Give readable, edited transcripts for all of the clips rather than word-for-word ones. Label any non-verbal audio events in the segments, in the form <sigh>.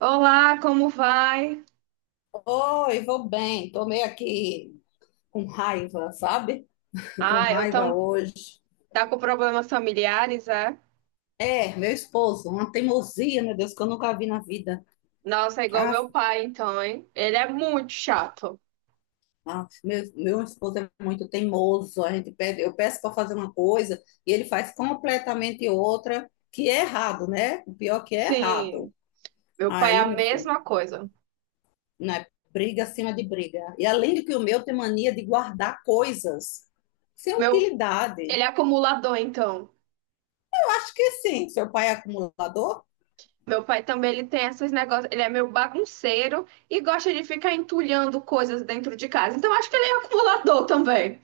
Olá, como vai? Oi, vou bem. Tô meio aqui com raiva, sabe? <laughs> Com Ah, eu raiva tão, hoje. tá com problemas familiares, é? É, meu esposo, uma teimosia, meu Deus, que eu nunca vi na vida. Nossa, é igual Ah, meu pai, então, hein? Ele é muito chato. ah, meu esposo é muito teimoso. A gente pede, eu peço para fazer uma coisa e ele faz completamente outra, que é errado, né? O pior que é Sim, errado. meu pai é Aí, a meu filho, mesma coisa. né? Briga acima de briga. E além do que o meu tem mania de guardar coisas sem Meu, utilidade. ele é acumulador, então. Acho que sim, seu pai é acumulador. Meu pai também, ele tem esses negócios, ele é meio bagunceiro e gosta de ficar entulhando coisas dentro de casa. Então, acho que ele é acumulador também.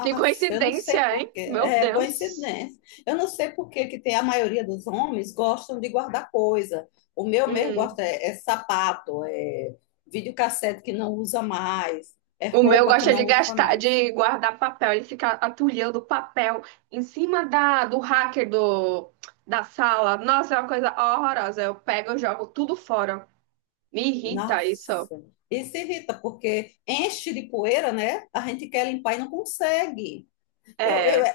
Que eu não sei coincidência, hein? por quê. Meu É Deus. coincidência. Eu não sei por quê que tem a maioria dos homens gostam de guardar coisa. O meu mesmo Hum. gosta é, é sapato, é videocassete que não usa mais, é O meu roupa que gosta de não usa gastar, mais. de guardar papel. Ele fica atulhando papel em cima do hacker do, da sala. Nossa, é uma coisa horrorosa. Eu pego e jogo tudo fora. Me irrita isso. Nossa, isso irrita porque enche de poeira, né? A gente quer limpar e não consegue. Eu, eu, É, é,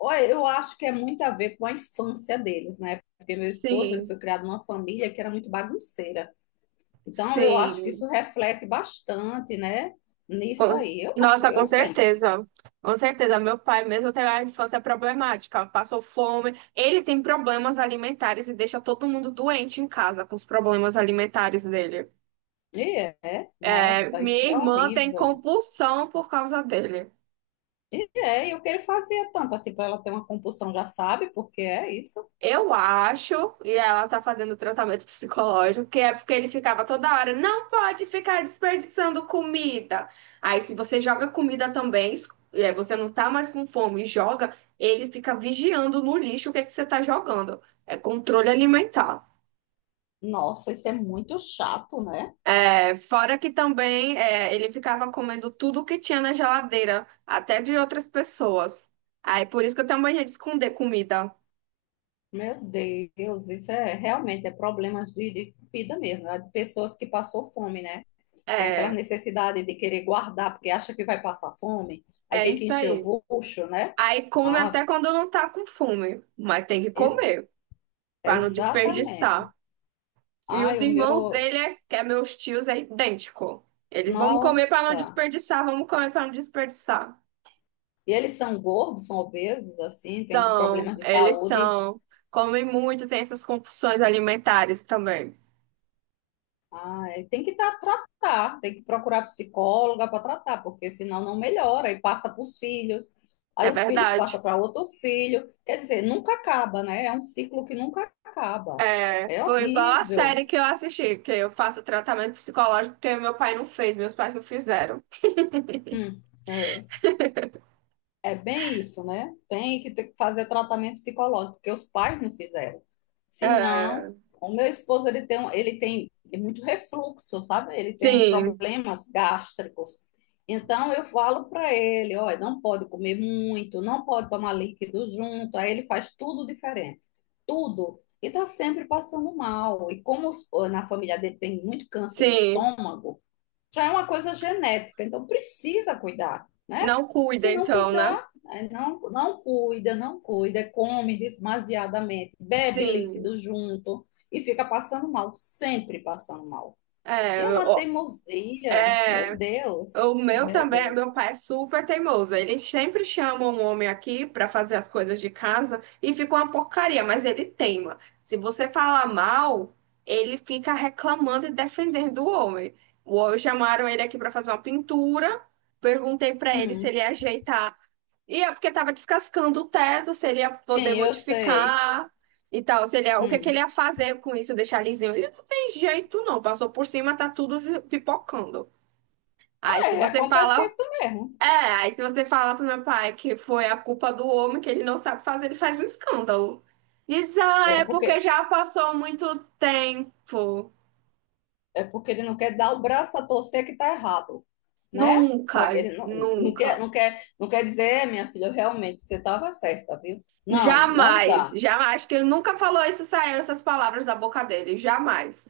olha, eu acho que é muito a ver com a infância deles, né? Porque meu esposo ele sim, foi criado numa família que era muito bagunceira. Então, eu acho que sim. isso reflete bastante, né? Nisso Com- aí, eu, Nossa, com eu penso. certeza. Com certeza. Meu pai, mesmo teve a infância problemática, passou fome. Ele tem problemas alimentares e deixa todo mundo doente em casa com os problemas alimentares dele. E é, É, nossa, isso minha é irmã tem horrível. compulsão por causa dele. E é, e o que ele fazia tanto assim para ela ter uma compulsão, já sabe, porque é isso. Eu acho, e ela tá fazendo tratamento psicológico, que é porque ele ficava toda hora, não pode ficar desperdiçando comida. Aí, se você joga comida também, você não tá mais com fome e joga, ele fica vigiando no lixo o que é que você tá jogando. É controle alimentar. Nossa, isso é muito chato, né? É, fora que também é, ele ficava comendo tudo que tinha na geladeira, até de outras pessoas. Aí, por isso que eu tenho mania de esconder comida. Meu Deus, isso é realmente é problemas de vida mesmo, né? De pessoas que passou fome, né? Tem aquela É, necessidade de querer guardar porque acha que vai passar fome, aí é tem que isso encher aí. o bucho, né? Aí come Ah, até quando não tá com fome, mas tem que ex- comer é para não exatamente. desperdiçar. E os Ai, o irmãos meu. dele, que é meus tios, é idêntico. Eles vamos comer para não Nossa! desperdiçar, vamos comer para não desperdiçar. E eles são gordos, são obesos, assim, têm São, problemas de eles saúde. são, comem muito, tem essas compulsões alimentares também. Ai, tem que tá, tratar, tem que procurar psicóloga para tratar, porque senão não melhora e passa para os filhos. É Aí os filhos passam verdade. para outro filho. Quer dizer, nunca acaba, né? É um ciclo que nunca acaba. É, É foi igual a série horrível. que eu assisti, que eu faço tratamento psicológico porque meu pai não fez, meus pais não fizeram. Hum, é. É bem isso, né? Tem que ter que fazer tratamento psicológico, porque os pais não fizeram. É, Senão, o meu esposo ele tem, ele tem muito refluxo, sabe? Ele tem sim, problemas gástricos. Então, eu falo para ele: olha, não pode comer muito, não pode tomar líquido junto. Aí ele faz tudo diferente, tudo. E está sempre passando mal. E como na família dele tem muito câncer de sim. estômago, já é uma coisa genética, então precisa cuidar, né? Não Se cuida não então, né? cuidar, aí não, não cuida, não cuida, come demasiadamente, bebe Sim, líquido junto e fica passando mal, sempre passando mal. E é, é uma ó, teimosia, meu Deus, o meu meu também, Deus. meu pai é super teimoso. Eles sempre chamam um homem aqui para fazer as coisas de casa e fica uma porcaria, mas ele teima. Se você falar mal, ele fica reclamando e defendendo o homem. O homem chamaram ele aqui para fazer uma pintura. Perguntei para ele se Hum, ele ia ajeitar. E é porque estava descascando o teto, se ele ia poder sim, eu sei. modificar e tal, se ele ia- o que que ele Hum. ia fazer com isso, deixar lisinho. Ele não tem jeito não, passou por cima, tá tudo pipocando. Aí se É, você acontece fala, isso mesmo. é, aí se você fala pro meu pai que foi a culpa do homem, que ele não sabe fazer, ele faz um escândalo. Diz, ah, É é porque porque já passou muito tempo. é porque ele não quer dar o braço a torcer que está errado, né? Nunca, Porque ele não, não, quer, nunca. não, quer, não quer dizer, é, minha filha, realmente você estava certa, viu? Não, não Jamais, dá. jamais, acho que ele nunca falou isso, saiu essas palavras da boca dele, jamais.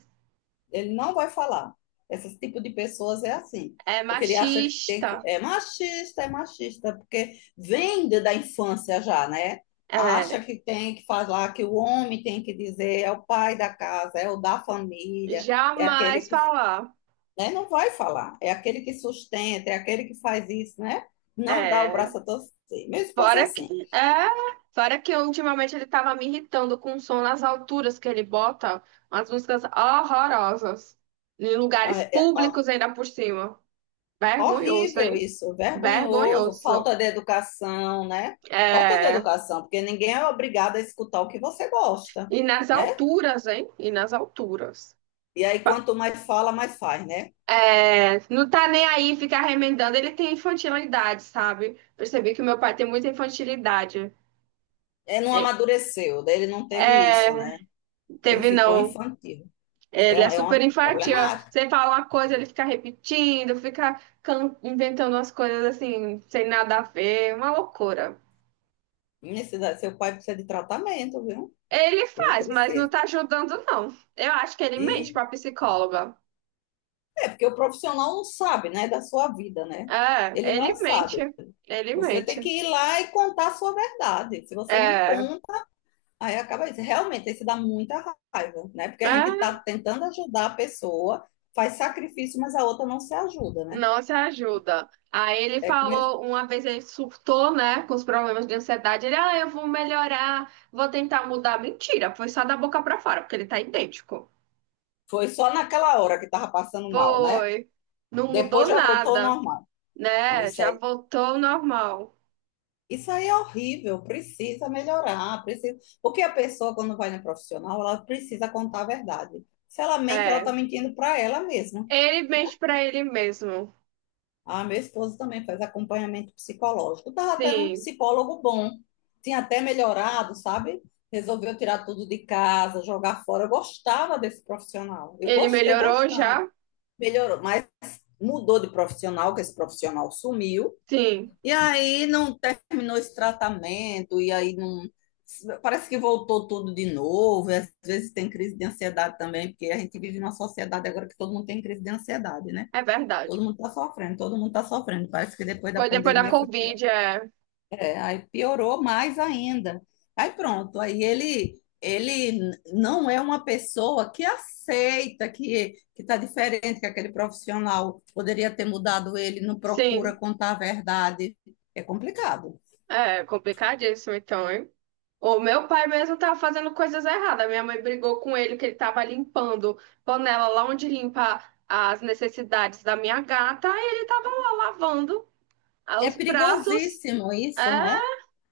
Ele não vai falar. Esse tipo de pessoas é assim. É Porque ele acha que, tem que machista, é machista, porque vem da infância já, né? Acha é, que tem que falar que o homem tem que dizer, é o pai da casa, é o da família, é aquele jamais que, falar. né? Não vai falar. É aquele que sustenta, é aquele que faz isso, né? Não dá o É, braço a torcer. Meu esposo é fora que, assim. é, fora que ultimamente ele tava me irritando com o som nas alturas que ele bota umas músicas horrorosas. Em Ah, lugares é, é, públicos ainda por cima. Vergonhoso, horrível hein? isso, vergonhoso, Vergonhoso. falta de educação, né? Falta de É, educação, porque ninguém é obrigado a escutar o que você gosta, e nas né? alturas, hein? E nas alturas. E aí, Pa- quanto mais fala, mais faz, né? É, não tá nem aí ficar remendando. Ele tem infantilidade, sabe? Percebi que meu pai tem muita infantilidade. É, não É, amadureceu, daí ele não teve isso, é, né? Ele teve ficou não. infantil. É, Ele é é super uma infantil. problemática. Você fala uma coisa, ele fica repetindo, inventando umas coisas assim, sem nada a ver, uma loucura. Seu pai precisa de tratamento, viu? Ele Ele faz, mas não precisa. tá ajudando, não. Eu acho que ele mente e pra psicóloga. Porque o profissional não sabe, né, da sua vida, né? É, Ele ele não mente. sabe. Ele Você tem mente. que ir lá e contar a sua verdade. Se você não É, conta, aí acaba isso. Realmente, isso dá muita raiva, né? Porque a gente está é, tentando ajudar a pessoa, faz sacrifício, mas a outra não se ajuda, né? não se ajuda. Aí ele É que mesmo- falou, uma vez ele surtou, né, com os problemas de ansiedade. Ele, ah, eu vou melhorar, vou tentar mudar. Mentira, foi só da boca pra fora, porque ele tá idêntico. foi só naquela hora que estava passando mal, né? Foi. Não Depois mudou já voltou ao nada, normal. Então, né? isso Já aí voltou ao normal. Isso aí é horrível, precisa melhorar, precisa. Porque a pessoa, quando vai no profissional, ela precisa contar a verdade. Se ela mente, ela está É. mentindo para ela mesma, Ele né? mente pra ele mesmo. A minha esposa também faz acompanhamento psicológico. Estava até num Sim. psicólogo bom, tinha até melhorado, sabe? Resolveu tirar tudo de casa, jogar fora. Eu gostava desse profissional, eu Ele gostei melhorou bastante. já? Melhorou, mas mudou de profissional, que esse profissional sumiu. Sim. E aí não terminou esse tratamento, e aí não. Parece que voltou tudo de novo. E às vezes tem crise de ansiedade também, porque a gente vive numa sociedade agora que todo mundo tem crise de ansiedade, né? É verdade. Todo mundo está sofrendo, todo mundo está sofrendo. Parece que depois da Foi depois da pandemia foi pior. Covid, é. É, aí piorou mais ainda. Aí pronto, aí ele não é uma pessoa que aceita que está diferente, que aquele profissional poderia ter mudado ele, não procura Sim. contar a verdade. É complicado. É complicadíssimo, então, hein? O meu pai mesmo tava fazendo coisas erradas. Minha mãe brigou com ele que ele tava limpando panela lá onde limpa as necessidades da minha gata. E ele tava lá lavando ah, É os pratos. perigosíssimo É. isso, né?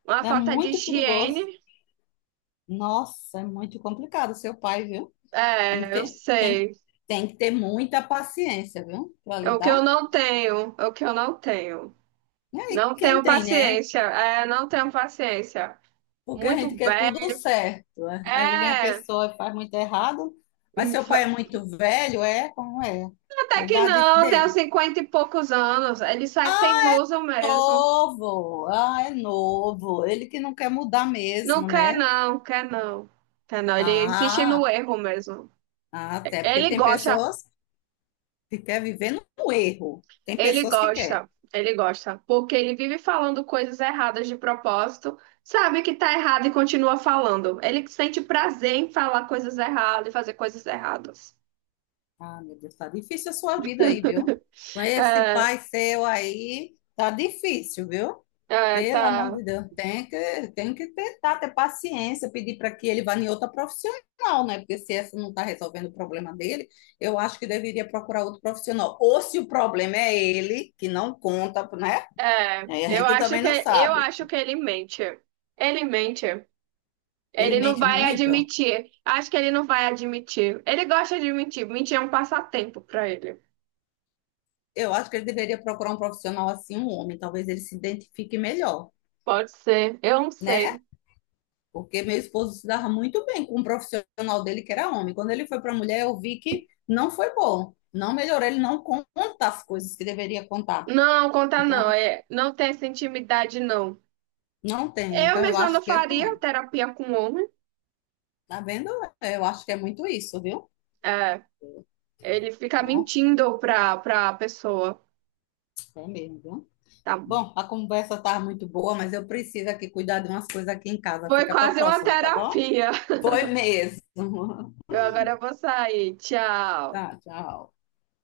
Uma É falta de muito perigoso. higiene. Nossa, é muito complicado seu pai, viu? Tem que É, eu ter, tem, sei. tem que ter muita paciência, viu? Para É o que eu lidar. não tenho. É o que eu não tenho. E aí, Não quem tenho tem, né? paciência. É, não tenho paciência. Porque a Muito gente quer tudo bem. certo, né? Aí vem a É. pessoa e faz muito errado. Mas seu pai é muito velho, é? Como é? Até A que idade não, tenho dele. 50 e poucos anos. Ele sai Ah, teimoso é mesmo. novo! Ah, é novo. Ele que não quer mudar Não mesmo, quer né? não, quer não. Quer não. Ele insiste no Ah, erro mesmo. ah, até porque Ele tem gosta, pessoas que querem viver no erro. Tem ele pessoas que querem. gosta, ele gosta, porque ele vive falando coisas erradas de propósito, sabe que tá errado e continua falando. Ele sente prazer em falar coisas erradas e fazer coisas erradas. Ah, meu Deus, tá difícil a sua vida aí, viu? Com esse É, pai seu aí, tá difícil, viu? é, Pelo amor tá. de Deus, tem que tentar ter paciência, pedir para que ele vá em outra profissional, né? Porque se essa não está resolvendo o problema dele, eu acho que deveria procurar outro profissional. Ou se o problema é ele, que não conta, né? É, Aí a eu gente acho também não que eu sabe. acho que ele mente. Ele mente. Ele Ele não mente vai muito. admitir. Acho que ele não vai admitir. Ele gosta de mentir. Mentir é um passatempo pra ele. Eu acho que ele deveria procurar um profissional assim, um homem. Talvez ele se identifique melhor, Pode ser. Eu não né? sei. Porque meu esposo se dava muito bem com um profissional dele que era homem. Quando ele foi para a mulher, eu vi que não foi bom. Não melhorou, ele não conta as coisas que deveria contar. Não, conta não. Então, É, não tem essa intimidade, não. não tem. Eu Então, eu mesma não acho que, faria pô, terapia com homem. tá vendo? Eu acho que é muito isso, viu? É, ele fica Bom, mentindo pra pessoa. é mesmo, viu? Tá? Bom, a conversa tá muito boa, mas eu preciso aqui cuidar de umas coisas aqui em casa. Foi Fica para a quase uma próxima, tá bom? terapia. Foi mesmo. Eu agora vou sair. <laughs> Tchau. Tá, tchau.